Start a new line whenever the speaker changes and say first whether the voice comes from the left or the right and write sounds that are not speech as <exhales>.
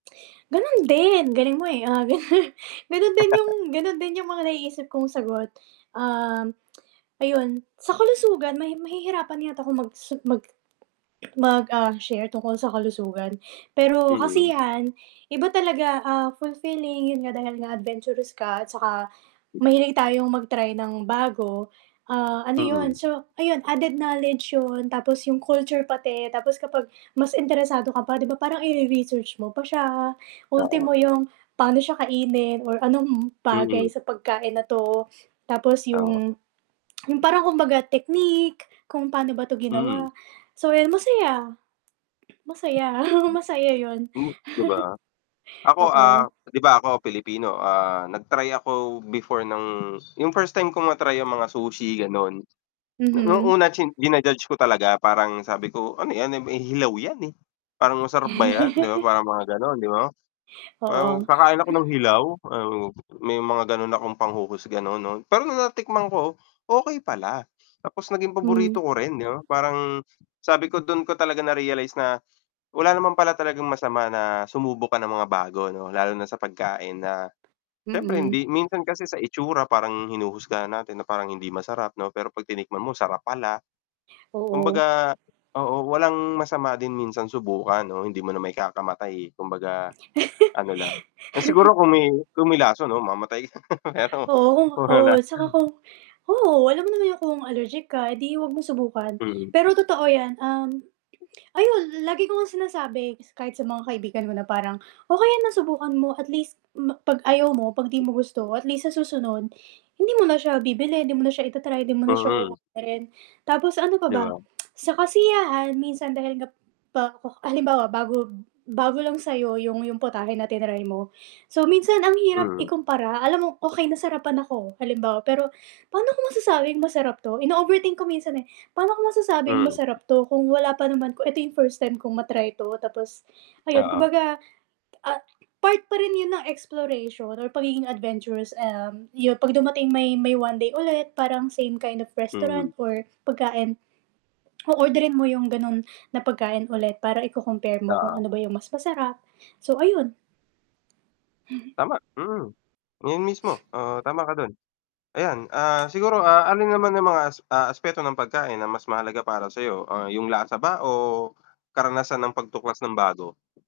right: Ganun din, galing mo, eh. Ah, <chuckles> ganun din yung ganun din yung mga naiisip kong sagot, um, <clicks tongue> ayun. Sa kalusugan mahi mahihirapan yata akong magsu mag <swallows> mag, ah, share tungkol sa kalusugan. Pero
left: Mm.
right: kasi 'yan iba talaga, ah, fulfilling yun nga dahil nga adventurous ka at saka mahilig tayong mag-try ng bago, ah, ano yun
left: Mm.
right: so, ayun added knowledge 'yon tapos yung culture pati tapos kapag mas interesado ka pa 'di ba parang ire-research mo pa siya.
left: Oo.
right: Ultimo yung pa'no siya kainin or anong bagay
left: Mm.
right: sa pagkain na 'to. Tapos
left: Tama.
right: yung <clicks tongue> yung parang kumbaga technique kung pa'no ba 'to ginawa.
left: Mm.
right: So, yun masaya. Masaya, oo masaya 'yon.
left: Hmm, 'di ba? Ako,
right: <chuckles> Oo.
left: ah, 'di ba ako Pilipino, ah, nag-try ako before ng yung first time ko ma-try yung mga sushi, gano'n. Nu nung
right: Mm.
left: una chin jina-judge ko talaga. Parang sabi ko ano 'yan, eh eh, hilaw 'yan, eh. Parang masarap ba 'yan? Di ba parang mga gano'n, 'di ba.
right: <chuckles> Oo.
left: Parang kakain ako ng
right: <exhales>
left: hilaw, um, may mga gano'n akong panghuhusga noon 'no. Pero nung natikman ko, okey pala tapos naging paborito
right: Hmm.
left: ko rin, 'di ba? Parang sabi ko, dun ko talaga na-realize na wala naman pala talagang masama na sumubok ka ng mga bago 'no lalo na sa pagkain na syempre
right: Mm.
left: hindi minsan kasi sa itsura parang hinuhusgahan natin na parang hindi masarap 'no. Pero 'pag tinikman mo, sarap pala.
right: Oo.
left: Kumbaga oo, walang masama din minsan subukan 'no, hindi mo naman ikakamatay, eh. Kumbaga ano lang siguro kung may kung may lason 'no mamamatay <laughs> pero
right: Oo,
left: kung
right: oo.
left: wala.
right: Tsaka kung oo, alam mo naman yung kung allergic ka edi 'wag mong subukan.
left: Mm.
right: Pero totoo yan, um, ayun lagi ko ngang sinasabi kahit sa mga kaibigan mo na parang, "Okey 'yan na subukan mo at least ma 'pag ayaw mo, 'pag 'di mo gusto at least sa susunod hindi mo na siya bibilihin, hindi mo na siya i-ta-try, 'di mo na siya
left: Mm.
right: oorderin." Tapos ano pa
left: 'Di
right: ba?
left: ba?
right: <clicks tongue> sa kasiyahan minsan dahil nga pak halimbawa, bago bago lang sa'yo 'yong 'yong putahe na tinray mo. So, minsan ang hirap
left: Mm.
right: ikumpara. Alam mo okey nasarapan ako halimbawa, pero pa'no ko masasabing masarap 'to? Ino-overthink ko minsan, eh. Pa'no ko masasabing
left: Mm.
right: masarap 'to kung wala pa naman ko ito yung first time kong ma-try 'to tapos ayun
left: Oo.
right: kumbaga, ah, part pa rin yun ng exploration or pagiging adventurous, um, yu 'pag dumating may may 1 day ulit, parang same kind of restaurant
left: Mhm.
right: or pagkain, <clicks tongue> o-orderin mo yung ganun na pagkain ulit para iko-compare mo kung
left: Oo.
right: ano ba yung mas masarap. So, ayun.
left: Tama, mm. Yun mismo. Ah, tama ka dun. Ayan, ah, siguro, ah, alin naman yung mga as ah, aspeto ng pagkain na mas mahalaga para sa'yo, ah, yung lasa ba o karanasan ng pagtuklas ng bago?